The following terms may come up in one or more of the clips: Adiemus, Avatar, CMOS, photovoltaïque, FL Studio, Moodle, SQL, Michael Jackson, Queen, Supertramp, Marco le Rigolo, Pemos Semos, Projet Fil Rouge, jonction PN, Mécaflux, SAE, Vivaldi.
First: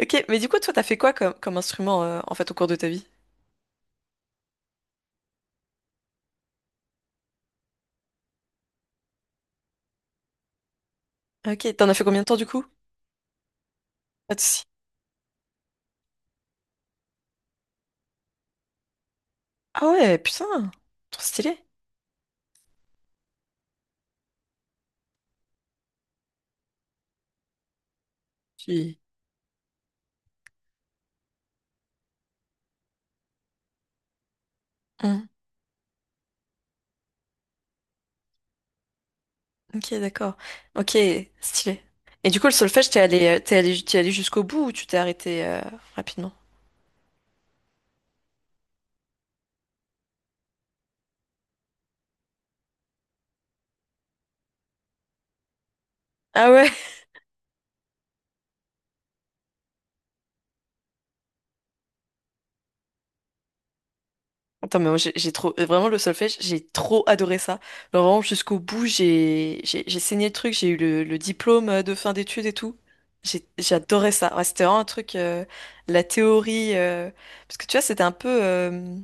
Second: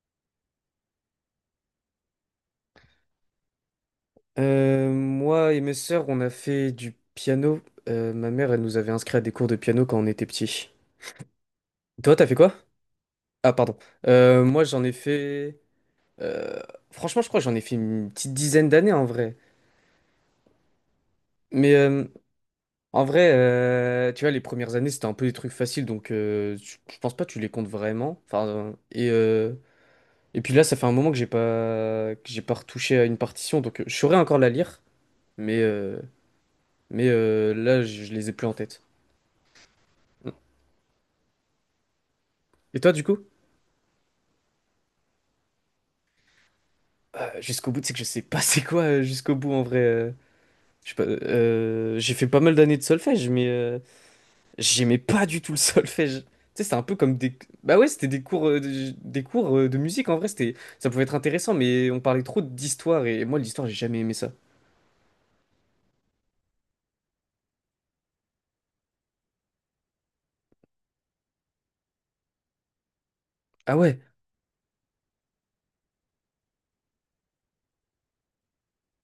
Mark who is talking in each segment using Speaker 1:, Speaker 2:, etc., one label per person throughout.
Speaker 1: Ok, mais du coup, toi, t'as fait quoi comme instrument en fait au cours de ta vie?
Speaker 2: Moi et mes sœurs, on a fait du piano. Ma mère, elle nous avait inscrits à des cours de piano quand on était petits.
Speaker 1: Ok, t'en as fait
Speaker 2: Toi,
Speaker 1: combien de
Speaker 2: t'as fait
Speaker 1: temps du
Speaker 2: quoi?
Speaker 1: coup?
Speaker 2: Ah, pardon.
Speaker 1: Pas de
Speaker 2: Moi,
Speaker 1: soucis.
Speaker 2: j'en ai fait. euh, Franchement, je crois que j'en ai fait une petite dizaine d'années en vrai.
Speaker 1: Ah ouais, putain, trop stylé.
Speaker 2: Mais en vrai, tu vois, les premières années, c'était un peu des trucs faciles, donc je pense pas que tu les comptes vraiment. Enfin,
Speaker 1: Tu-
Speaker 2: et puis là, ça fait un moment que j'ai pas retouché à une partition, donc je saurais encore la lire,
Speaker 1: Hmm.
Speaker 2: mais euh, mais là, je les ai plus en tête.
Speaker 1: Ok, d'accord. Ok, stylé. Et du coup, le
Speaker 2: Et
Speaker 1: solfège,
Speaker 2: toi,
Speaker 1: t'es
Speaker 2: du coup?
Speaker 1: allé, euh, t'es allé, t'es allé jusqu'au bout ou tu t'es arrêté rapidement?
Speaker 2: Bah, jusqu'au bout, c'est que je sais pas c'est quoi jusqu'au bout en vrai. Je sais pas, j'ai fait pas mal d'années de solfège, mais j'aimais pas du tout le solfège.
Speaker 1: Ah
Speaker 2: Tu sais,
Speaker 1: ouais,
Speaker 2: c'était un peu comme des. Bah ouais, c'était des cours, des cours de musique en vrai, c'était. Ça pouvait être intéressant, mais on parlait trop d'histoire et moi, l'histoire, j'ai jamais aimé ça.
Speaker 1: attends, mais moi, j'ai trop, vraiment le solfège, j'ai trop adoré ça. Genre vraiment jusqu'au bout, j'ai saigné le truc, j'ai eu le diplôme de fin d'études et tout.
Speaker 2: Ah ouais,
Speaker 1: J'adorais ça. Ouais, c'était vraiment un truc, la théorie, parce que tu vois, c'était un peu,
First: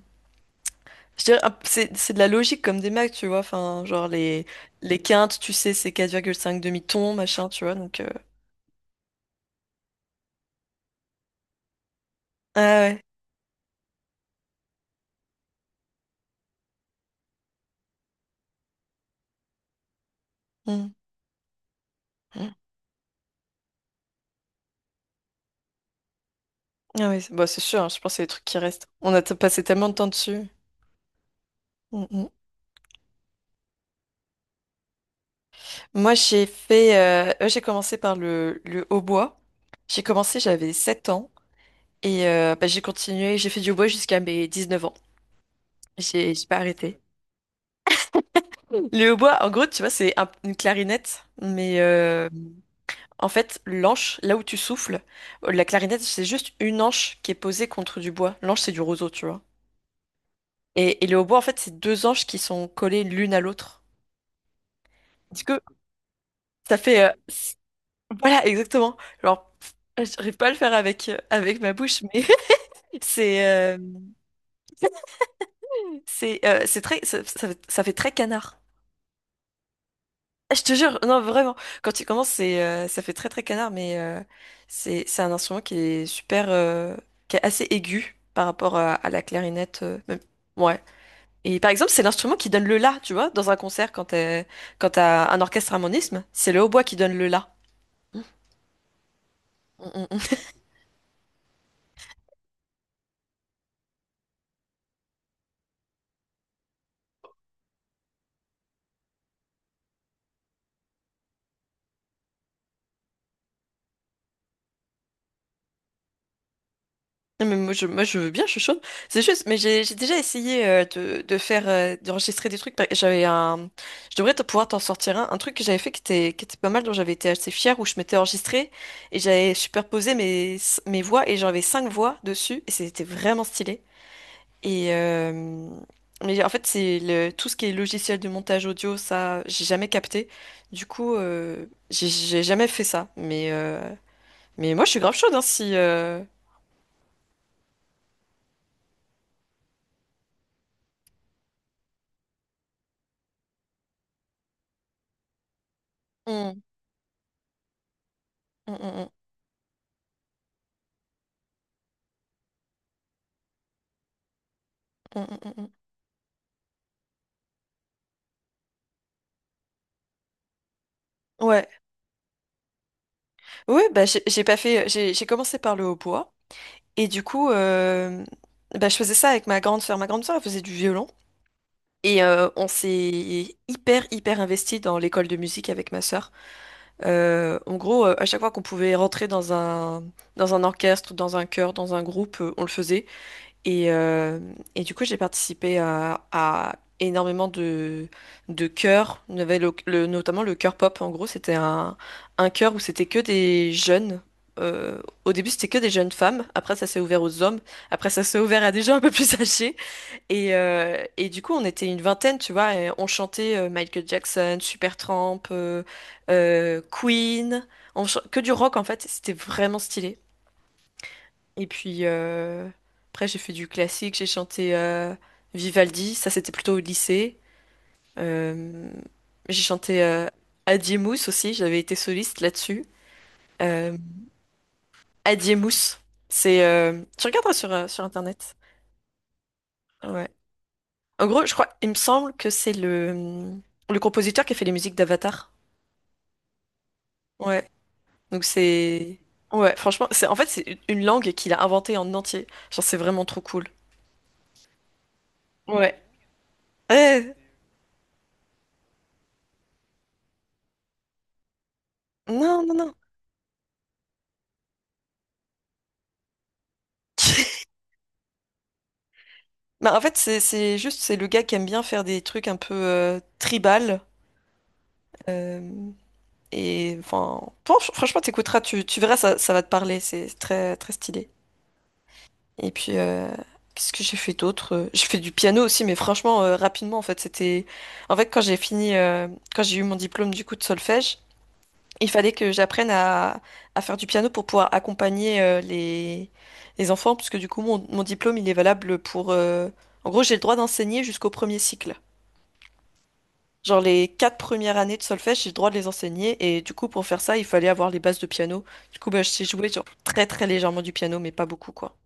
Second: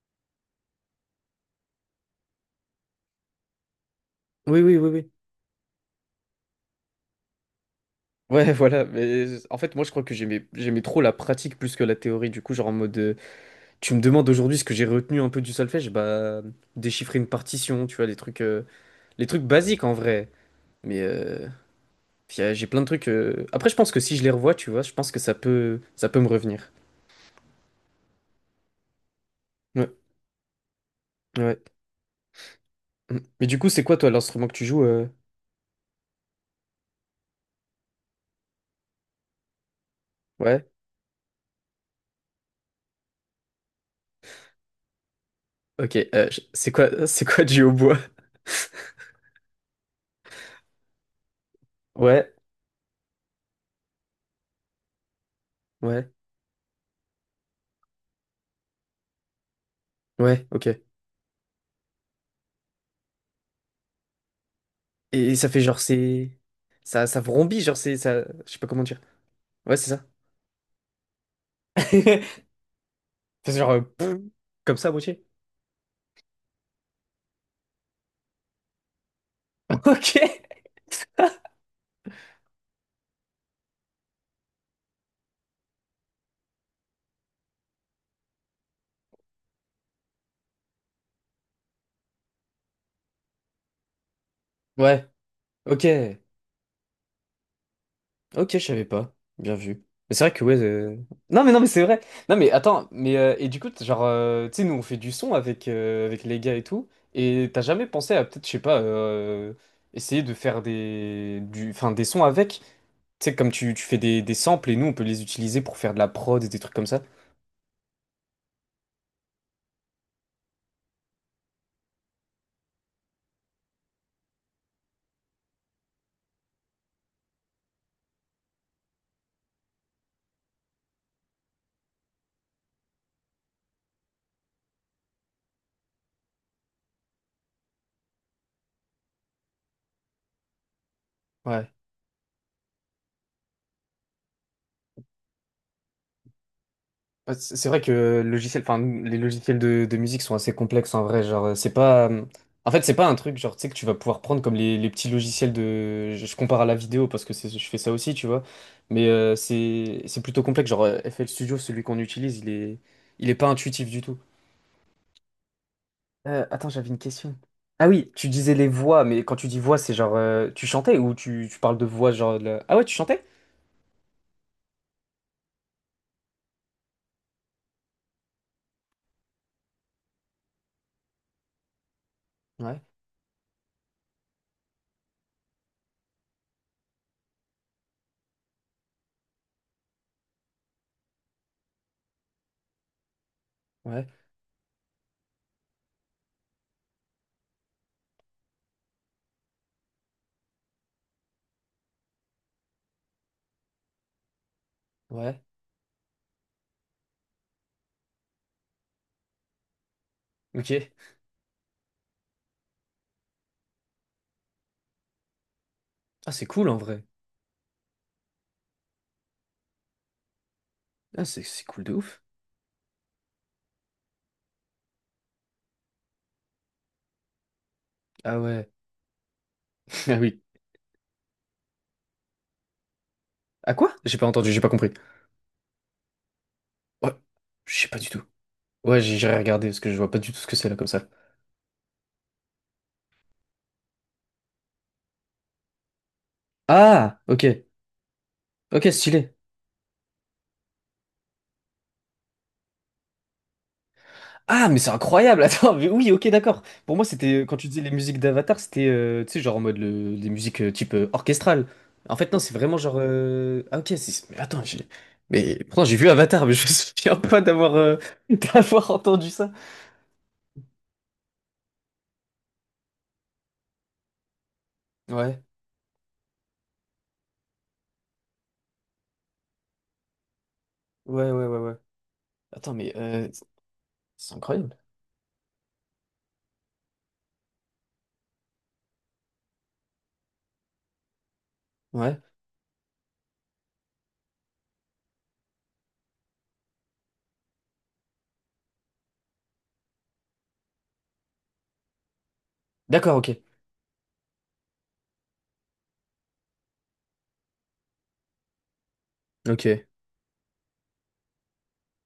Speaker 1: je dirais, c'est de la logique comme des maths, tu vois. Enfin, genre
Speaker 2: oui, oui, oui,
Speaker 1: les
Speaker 2: oui.
Speaker 1: quintes, tu sais, c'est 4,5 demi-tons, machin, tu vois. Donc,
Speaker 2: Ouais, voilà, mais en fait, moi, je crois que j'aimais trop la pratique plus que la théorie. Du coup,
Speaker 1: ah
Speaker 2: genre en mode,
Speaker 1: ouais.
Speaker 2: tu me demandes aujourd'hui ce que j'ai retenu un peu du solfège, bah, déchiffrer une partition, tu vois, les trucs basiques en vrai.
Speaker 1: Mm,
Speaker 2: Mais puis,
Speaker 1: mm.
Speaker 2: j'ai plein de trucs. Après, je pense que si je les revois, tu vois, je pense que ça peut me revenir.
Speaker 1: Ah oui, c'est bah, c'est sûr, hein, je pense que c'est les trucs qui restent. On a passé tellement
Speaker 2: Ouais,
Speaker 1: de temps dessus.
Speaker 2: ouais.
Speaker 1: Mm, mm.
Speaker 2: Mm. Mais du coup, c'est quoi toi l'instrument que tu joues?
Speaker 1: Moi, j'ai commencé par le hautbois. J'ai commencé,
Speaker 2: Ouais.
Speaker 1: j'avais 7 ans et bah, j'ai continué, j'ai fait du hautbois jusqu'à mes 19 ans.
Speaker 2: Ok.
Speaker 1: J'ai, j'ai pas
Speaker 2: C'est quoi,
Speaker 1: arrêté.
Speaker 2: c'est quoi du hautbois?
Speaker 1: Le hautbois, en gros, tu vois, c'est une clarinette, mais
Speaker 2: Ouais,
Speaker 1: en fait, l'anche, là où tu souffles, la clarinette,
Speaker 2: ouais,
Speaker 1: c'est juste une anche qui est posée contre du bois. L'anche, c'est du roseau, tu vois.
Speaker 2: ouais. Ok.
Speaker 1: Et le hautbois, en fait, c'est deux anches qui sont collées l'une à l'autre.
Speaker 2: Et
Speaker 1: Du
Speaker 2: ça
Speaker 1: coup,
Speaker 2: fait genre c'est,
Speaker 1: ça fait,
Speaker 2: ça, ça vrombit, genre c'est, ça,
Speaker 1: voilà,
Speaker 2: je sais pas comment
Speaker 1: exactement.
Speaker 2: dire.
Speaker 1: Alors,
Speaker 2: Ouais, c'est ça.
Speaker 1: pff, j'arrive pas à le faire avec ma bouche, mais C'est
Speaker 2: C'est genre
Speaker 1: euh,
Speaker 2: pff, comme ça, à moitié.
Speaker 1: c'est très, ça fait très canard.
Speaker 2: Ok.
Speaker 1: Ah, je te jure, non vraiment. Quand tu commences, c'est ça fait très très canard, mais c'est un instrument qui est super, qui est assez aigu par rapport à la clarinette, même. Ouais. Et par exemple, c'est l'instrument qui donne le la, tu vois, dans un concert quand
Speaker 2: Ouais.
Speaker 1: t'as un orchestre
Speaker 2: Ok.
Speaker 1: harmonisme, c'est le hautbois qui donne le la.
Speaker 2: Ok, je savais pas. Bien vu. Mais c'est vrai que ouais. Non mais non mais c'est vrai. Non mais attends, mais et du coup, genre, tu sais, nous on fait du son avec, avec les gars et tout, et t'as jamais pensé à peut-être, je sais pas, essayer de faire enfin, des sons avec. Tu sais, comme tu fais des samples et nous on peut les utiliser pour faire de la prod et des trucs comme ça.
Speaker 1: Non, mais moi je veux bien, je suis chaude. C'est juste, mais j'ai déjà essayé de faire d'enregistrer des trucs. J'avais un, je devrais te pouvoir t'en sortir un truc que j'avais fait qui était pas mal, dont j'avais été assez fière, où je m'étais enregistrée et j'avais superposé mes voix et j'avais cinq voix dessus et c'était vraiment stylé. Et mais en fait c'est le tout ce qui est logiciel de montage audio, ça j'ai jamais capté. Du coup
Speaker 2: Ouais.
Speaker 1: j'ai jamais fait ça. Mais moi je suis grave chaude hein, si...
Speaker 2: Ouais, c'est vrai que le logiciel, enfin, les logiciels de musique sont assez complexes en vrai. Genre, c'est pas. En fait, c'est pas un truc, genre, tu sais, que tu vas pouvoir prendre comme les petits logiciels de. Je
Speaker 1: Mm,
Speaker 2: compare à la vidéo parce que je fais ça aussi, tu vois.
Speaker 1: mm, mm,
Speaker 2: Mais
Speaker 1: mm.
Speaker 2: c'est plutôt complexe. Genre, FL Studio, celui qu'on utilise, il est pas intuitif du tout.
Speaker 1: Mm, mm, mm, mm.
Speaker 2: Attends, j'avais une question. Ah oui, tu disais les voix, mais quand tu dis voix, c'est genre. Tu chantais ou tu
Speaker 1: Ouais,
Speaker 2: parles de voix, genre. Ah ouais, tu chantais?
Speaker 1: ouais, bah j'ai pas fait, j'ai commencé par le hautbois et du coup, bah, je faisais ça avec ma grande sœur. Ma grande sœur, elle faisait du violon et on
Speaker 2: Ouais,
Speaker 1: s'est hyper hyper investi dans l'école de musique avec ma sœur. En gros, à chaque fois qu'on pouvait rentrer dans un orchestre, dans un chœur, dans un groupe, on le faisait. Et,
Speaker 2: ouais,
Speaker 1: euh, et du coup, j'ai participé à énormément de chœurs. Il y avait notamment le chœur pop. En gros, c'était un chœur où c'était que des jeunes. Euh, au
Speaker 2: ouais.
Speaker 1: début, c'était que des jeunes femmes. Après, ça s'est ouvert aux hommes. Après, ça s'est ouvert à des gens un peu plus âgés. Et,
Speaker 2: Ok.
Speaker 1: euh, et du coup, on était une vingtaine, tu vois, et on chantait Michael Jackson, Supertramp,
Speaker 2: Ah, c'est cool en vrai.
Speaker 1: Queen. Que du rock, en fait. C'était vraiment stylé.
Speaker 2: Ah, c'est
Speaker 1: Et
Speaker 2: cool de
Speaker 1: puis
Speaker 2: ouf.
Speaker 1: après, j'ai fait du classique, j'ai chanté Vivaldi, ça c'était plutôt au lycée.
Speaker 2: Ah ouais.
Speaker 1: Euh, j'ai chanté
Speaker 2: Ah oui.
Speaker 1: Adiemus aussi, j'avais été soliste là-dessus.
Speaker 2: À quoi?
Speaker 1: Euh,
Speaker 2: J'ai pas entendu, j'ai pas compris.
Speaker 1: Adiemus, c'est...
Speaker 2: Ouais,
Speaker 1: tu regarderas sur,
Speaker 2: je
Speaker 1: euh,
Speaker 2: sais pas
Speaker 1: sur
Speaker 2: du tout.
Speaker 1: Internet.
Speaker 2: Ouais, j'irai regarder parce que je vois pas
Speaker 1: Ouais.
Speaker 2: du tout ce que c'est là comme ça.
Speaker 1: En gros, je crois, il me semble que c'est le compositeur qui a fait les musiques d'Avatar.
Speaker 2: Ah, ok.
Speaker 1: Ouais. Donc
Speaker 2: Ok,
Speaker 1: c'est...
Speaker 2: stylé.
Speaker 1: Ouais, franchement, c'est en fait, c'est une langue qu'il a inventée en entier. Genre, c'est vraiment trop cool.
Speaker 2: Ah, mais c'est incroyable. Attends, mais
Speaker 1: Ouais.
Speaker 2: oui, ok, d'accord. Pour moi,
Speaker 1: Eh,
Speaker 2: c'était quand tu disais les musiques d'Avatar, c'était tu sais genre en mode des musiques type orchestrale. En fait, non, c'est
Speaker 1: non, non,
Speaker 2: vraiment
Speaker 1: non.
Speaker 2: genre ah ok, mais attends, j'ai mais pourtant j'ai vu Avatar, mais je me souviens pas d'avoir d'avoir entendu ça.
Speaker 1: Bah, en fait, c'est juste, c'est le gars qui aime bien faire des trucs un peu tribal.
Speaker 2: Ouais.
Speaker 1: euh, et enfin, franchement, t'écouteras, tu verras, ça va te parler. C'est très, très stylé.
Speaker 2: Ouais, ouais, ouais, ouais.
Speaker 1: Et
Speaker 2: Attends,
Speaker 1: puis,
Speaker 2: mais
Speaker 1: qu'est-ce que j'ai fait
Speaker 2: c'est
Speaker 1: d'autre?
Speaker 2: incroyable.
Speaker 1: J'ai fait du piano aussi, mais franchement, rapidement, en fait, c'était. En fait, quand j'ai fini, quand j'ai eu mon diplôme du coup de solfège, il
Speaker 2: Ouais.
Speaker 1: fallait que j'apprenne à faire du piano pour pouvoir accompagner les enfants, puisque du coup, mon diplôme, il est valable pour. En gros, j'ai le droit d'enseigner jusqu'au premier cycle.
Speaker 2: D'accord, ok.
Speaker 1: Genre les quatre premières années de solfège, j'ai le droit de les enseigner et du coup pour faire ça, il fallait avoir les bases de piano. Du coup, bah, je sais jouer genre
Speaker 2: Ok.
Speaker 1: très très légèrement du piano, mais pas beaucoup quoi.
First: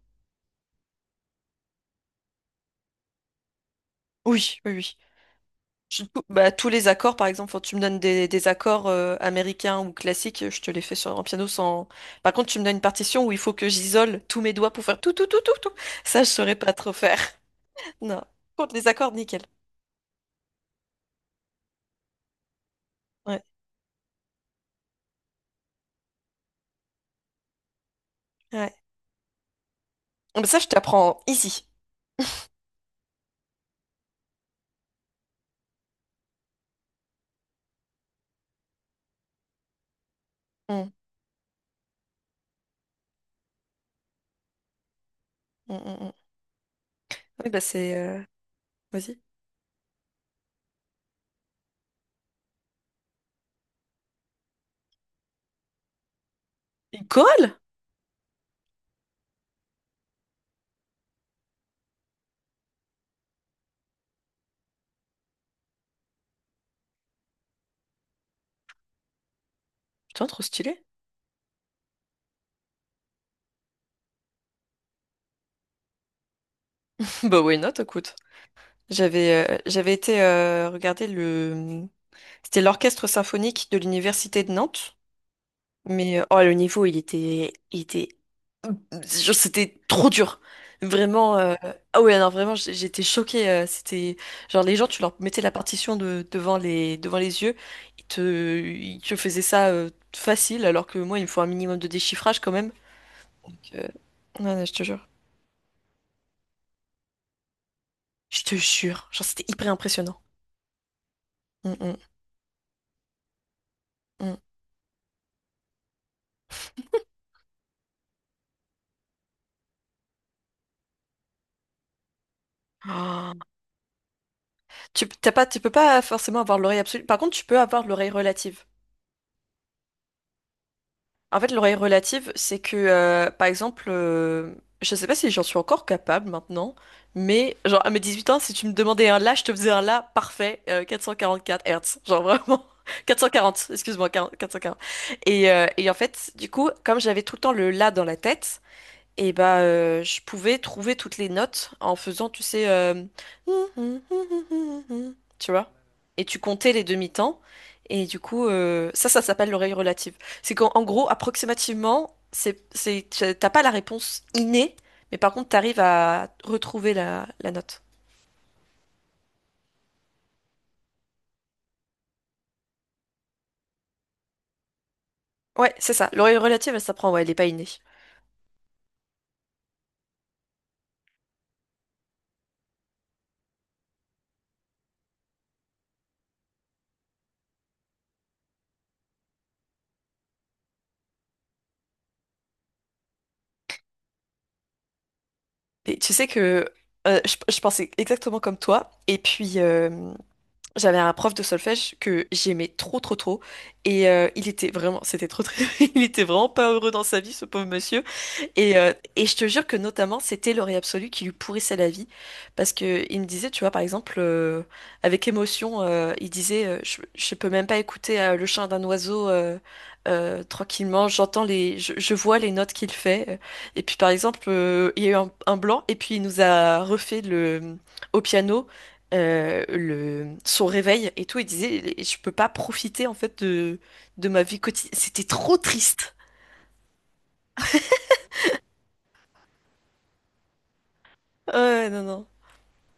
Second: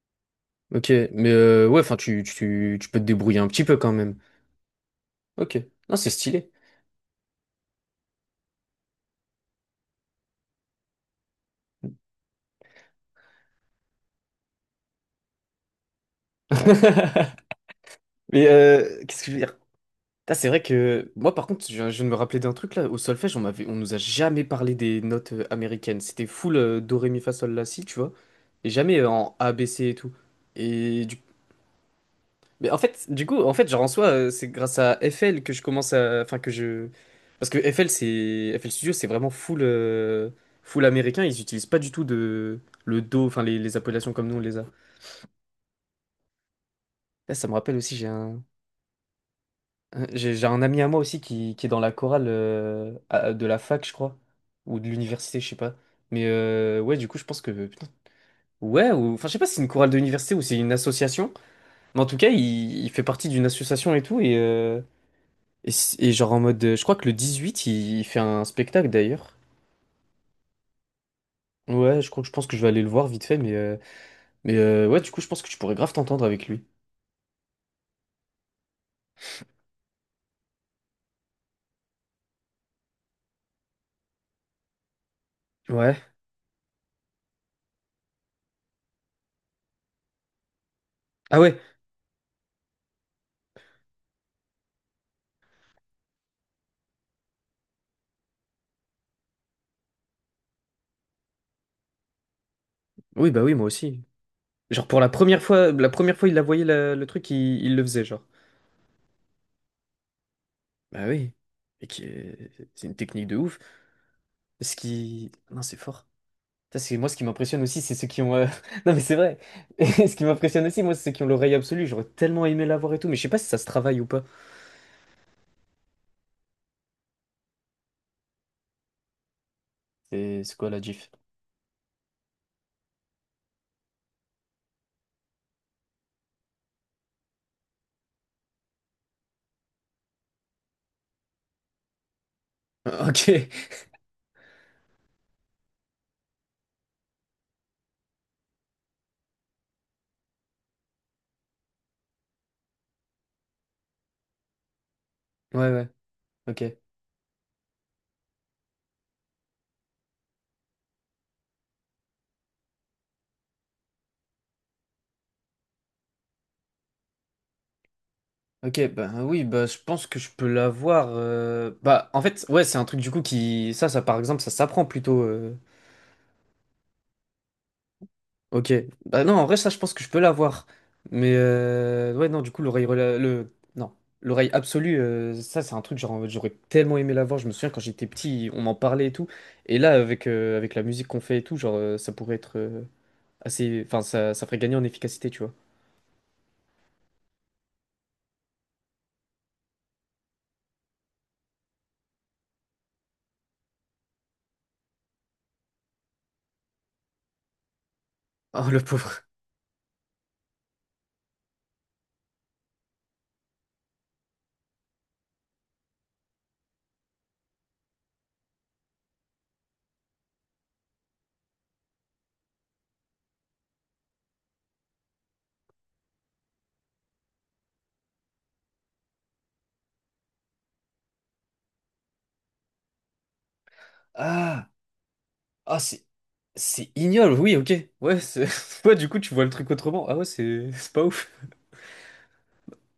Speaker 2: Ok, mais ouais, enfin, tu peux te débrouiller un petit peu quand même.
Speaker 1: Oui, oui, oui.
Speaker 2: Ok, non, c'est stylé.
Speaker 1: Bah, tous les accords, par exemple, quand tu me donnes des accords américains ou classiques, je te les fais sur un piano sans. Par contre, tu me donnes une partition où il faut que j'isole tous mes doigts pour faire tout tout tout tout tout. Ça, je saurais pas trop faire. Non.
Speaker 2: Mais
Speaker 1: Par contre, les accords,
Speaker 2: qu'est-ce que je veux
Speaker 1: nickel.
Speaker 2: dire? Putain, c'est vrai que moi, par contre, je viens de me rappeler d'un truc là. Au solfège,
Speaker 1: Ouais,
Speaker 2: on nous a jamais parlé des notes américaines. C'était full do, ré, mi, fa, sol, la, si, tu vois. Et
Speaker 1: ouais.
Speaker 2: jamais en A, B, C et tout.
Speaker 1: Mais ça, je
Speaker 2: Et du
Speaker 1: t'apprends ici.
Speaker 2: Mais en fait, du coup, en fait, genre en soi, c'est grâce à FL que je commence à, enfin parce que FL c'est FL Studio, c'est vraiment full, full
Speaker 1: Mm,
Speaker 2: américain. Ils utilisent pas du tout de le dos enfin les appellations comme nous on les a.
Speaker 1: mm, mm, mm.
Speaker 2: Là, ça
Speaker 1: Oui,
Speaker 2: me
Speaker 1: bah
Speaker 2: rappelle
Speaker 1: c'est.
Speaker 2: aussi, j'ai un,
Speaker 1: Vas-y.
Speaker 2: un- j'ai j'ai un ami à moi aussi qui est dans la chorale de la fac, je crois, ou de l'université, je sais pas. Mais ouais,
Speaker 1: Une
Speaker 2: du coup, je pense que
Speaker 1: chorale?
Speaker 2: putain, ouais, ou enfin, je sais pas si c'est une chorale de l'université ou c'est une association, mais en tout cas, il fait partie d'une association et tout et. Et, genre en mode, je crois que le 18, il fait un spectacle d'ailleurs.
Speaker 1: Putain, trop stylé.
Speaker 2: Ouais, je crois que je pense que je vais aller le voir vite fait, mais ouais, du coup, je pense que tu pourrais grave t'entendre avec lui.
Speaker 1: Bah why not, écoute. J'avais été regarder le c'était l'orchestre symphonique de l'université de Nantes,
Speaker 2: Ouais.
Speaker 1: mais oh le niveau il était genre, c'était trop dur. Vraiment,
Speaker 2: Ah ouais.
Speaker 1: ah ouais non vraiment j'étais choquée, c'était genre les gens tu leur mettais la partition devant les yeux, ils te faisaient ça facile alors que moi il me faut un minimum de déchiffrage quand même.
Speaker 2: Oui, bah
Speaker 1: Donc,
Speaker 2: oui, moi aussi.
Speaker 1: ouais, ouais, je te
Speaker 2: Genre pour
Speaker 1: jure.
Speaker 2: la première fois, il la voyait le truc, il le faisait, genre.
Speaker 1: Je te jure. Genre, c'était hyper impressionnant.
Speaker 2: Bah oui.
Speaker 1: Mm,
Speaker 2: Et
Speaker 1: mm,
Speaker 2: qui est- c'est une technique de ouf.
Speaker 1: mm.
Speaker 2: Ce qui, non, c'est fort. Ça, c'est moi ce qui m'impressionne aussi, c'est ceux qui ont. Non mais c'est vrai. Ce qui m'impressionne aussi, moi, c'est ceux qui ont l'oreille absolue. J'aurais tellement aimé l'avoir et tout, mais je sais
Speaker 1: Oh.
Speaker 2: pas si ça se travaille ou pas.
Speaker 1: T'as pas, tu peux pas forcément avoir l'oreille absolue. Par contre, tu peux avoir l'oreille relative.
Speaker 2: C'est quoi la gif?
Speaker 1: En fait, l'oreille relative, c'est que, par exemple, je sais pas si j'en suis encore capable maintenant, mais genre à mes 18 ans, si tu me demandais un la, je te faisais un la parfait, 444 Hertz. Genre vraiment.
Speaker 2: Ok.
Speaker 1: 440, excuse-moi, 40 440. Et en fait, du coup, comme j'avais tout le temps le la dans la tête, et bah, je pouvais trouver toutes les notes en faisant, tu sais, tu vois.
Speaker 2: Ouais, ouais.
Speaker 1: Et tu
Speaker 2: Ok,
Speaker 1: comptais les demi-temps. Et du coup, ça, ça s'appelle l'oreille relative. C'est qu'en en gros, approximativement, t'as pas la réponse innée, mais par contre, t'arrives à retrouver la note.
Speaker 2: ok, bah oui, bah je pense que je peux l'avoir. Bah en fait, ouais, c'est un truc du coup qui. Ça par exemple, ça s'apprend plutôt.
Speaker 1: Ouais, c'est ça. L'oreille relative, elle s'apprend, ouais, elle est pas innée.
Speaker 2: Ok, bah non, en vrai, ça, je pense que je peux l'avoir. Mais ouais, non, du coup, Non, l'oreille absolue, ça, c'est un truc, genre, j'aurais tellement aimé l'avoir. Je me souviens quand j'étais petit, on m'en parlait et tout. Et là, avec la musique qu'on fait et tout, genre, ça pourrait être assez. Enfin, ça ferait gagner en efficacité, tu vois.
Speaker 1: Et tu sais que je pensais exactement comme toi. Et puis, j'avais un prof de solfège que j'aimais trop trop trop et il était vraiment c'était trop très il était vraiment pas heureux dans sa vie ce pauvre monsieur
Speaker 2: Oh,
Speaker 1: et,
Speaker 2: le
Speaker 1: euh,
Speaker 2: pauvre.
Speaker 1: et je te jure que notamment, c'était l'oreille absolue qui lui pourrissait la vie. Parce que il me disait, tu vois, par exemple, avec émotion, il disait, je peux même pas écouter le chant d'un oiseau, tranquillement, j'entends les, je vois les notes qu'il fait. Et puis, par exemple, il y a eu un blanc, et puis il nous a refait le, au piano. Le, son réveil et tout, il disait, je peux pas profiter en fait de ma vie
Speaker 2: Ah!
Speaker 1: quotidienne. C'était trop
Speaker 2: Ah, c'est.
Speaker 1: triste.
Speaker 2: C'est ignoble, oui, ok. Ouais, c'est. Ouais, du coup, tu vois le truc autrement. Ah ouais, c'est c'est pas ouf.
Speaker 1: Ouais, ouais, non, non.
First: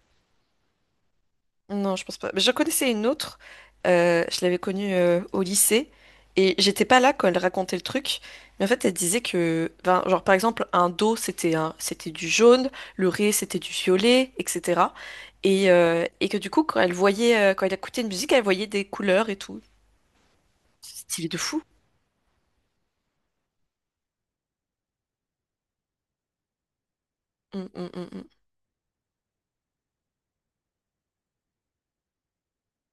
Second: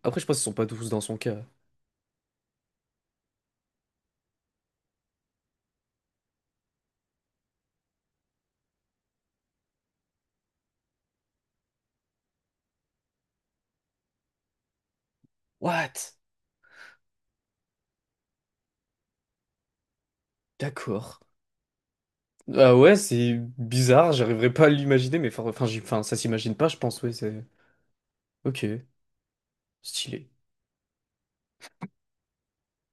Speaker 2: Après, je pense qu'ils sont pas tous dans son cas.
Speaker 1: Non, je pense pas. Mais j'en connaissais une autre. Je l'avais connue au lycée et j'étais pas là quand elle racontait le truc. Mais en fait, elle disait que, ben, genre par exemple, un do c'était c'était du jaune, le ré c'était du violet, etc. Et, euh,
Speaker 2: What?
Speaker 1: et que du coup, quand elle écoutait une musique, elle voyait des couleurs et tout. C'est
Speaker 2: D'accord.
Speaker 1: stylé de fou.
Speaker 2: Ah ouais, c'est bizarre, j'arriverai pas à l'imaginer, mais enfin, enfin, ça s'imagine pas, je pense, ouais, c'est.
Speaker 1: Mm, mm, mm, mm.
Speaker 2: Ok, stylé.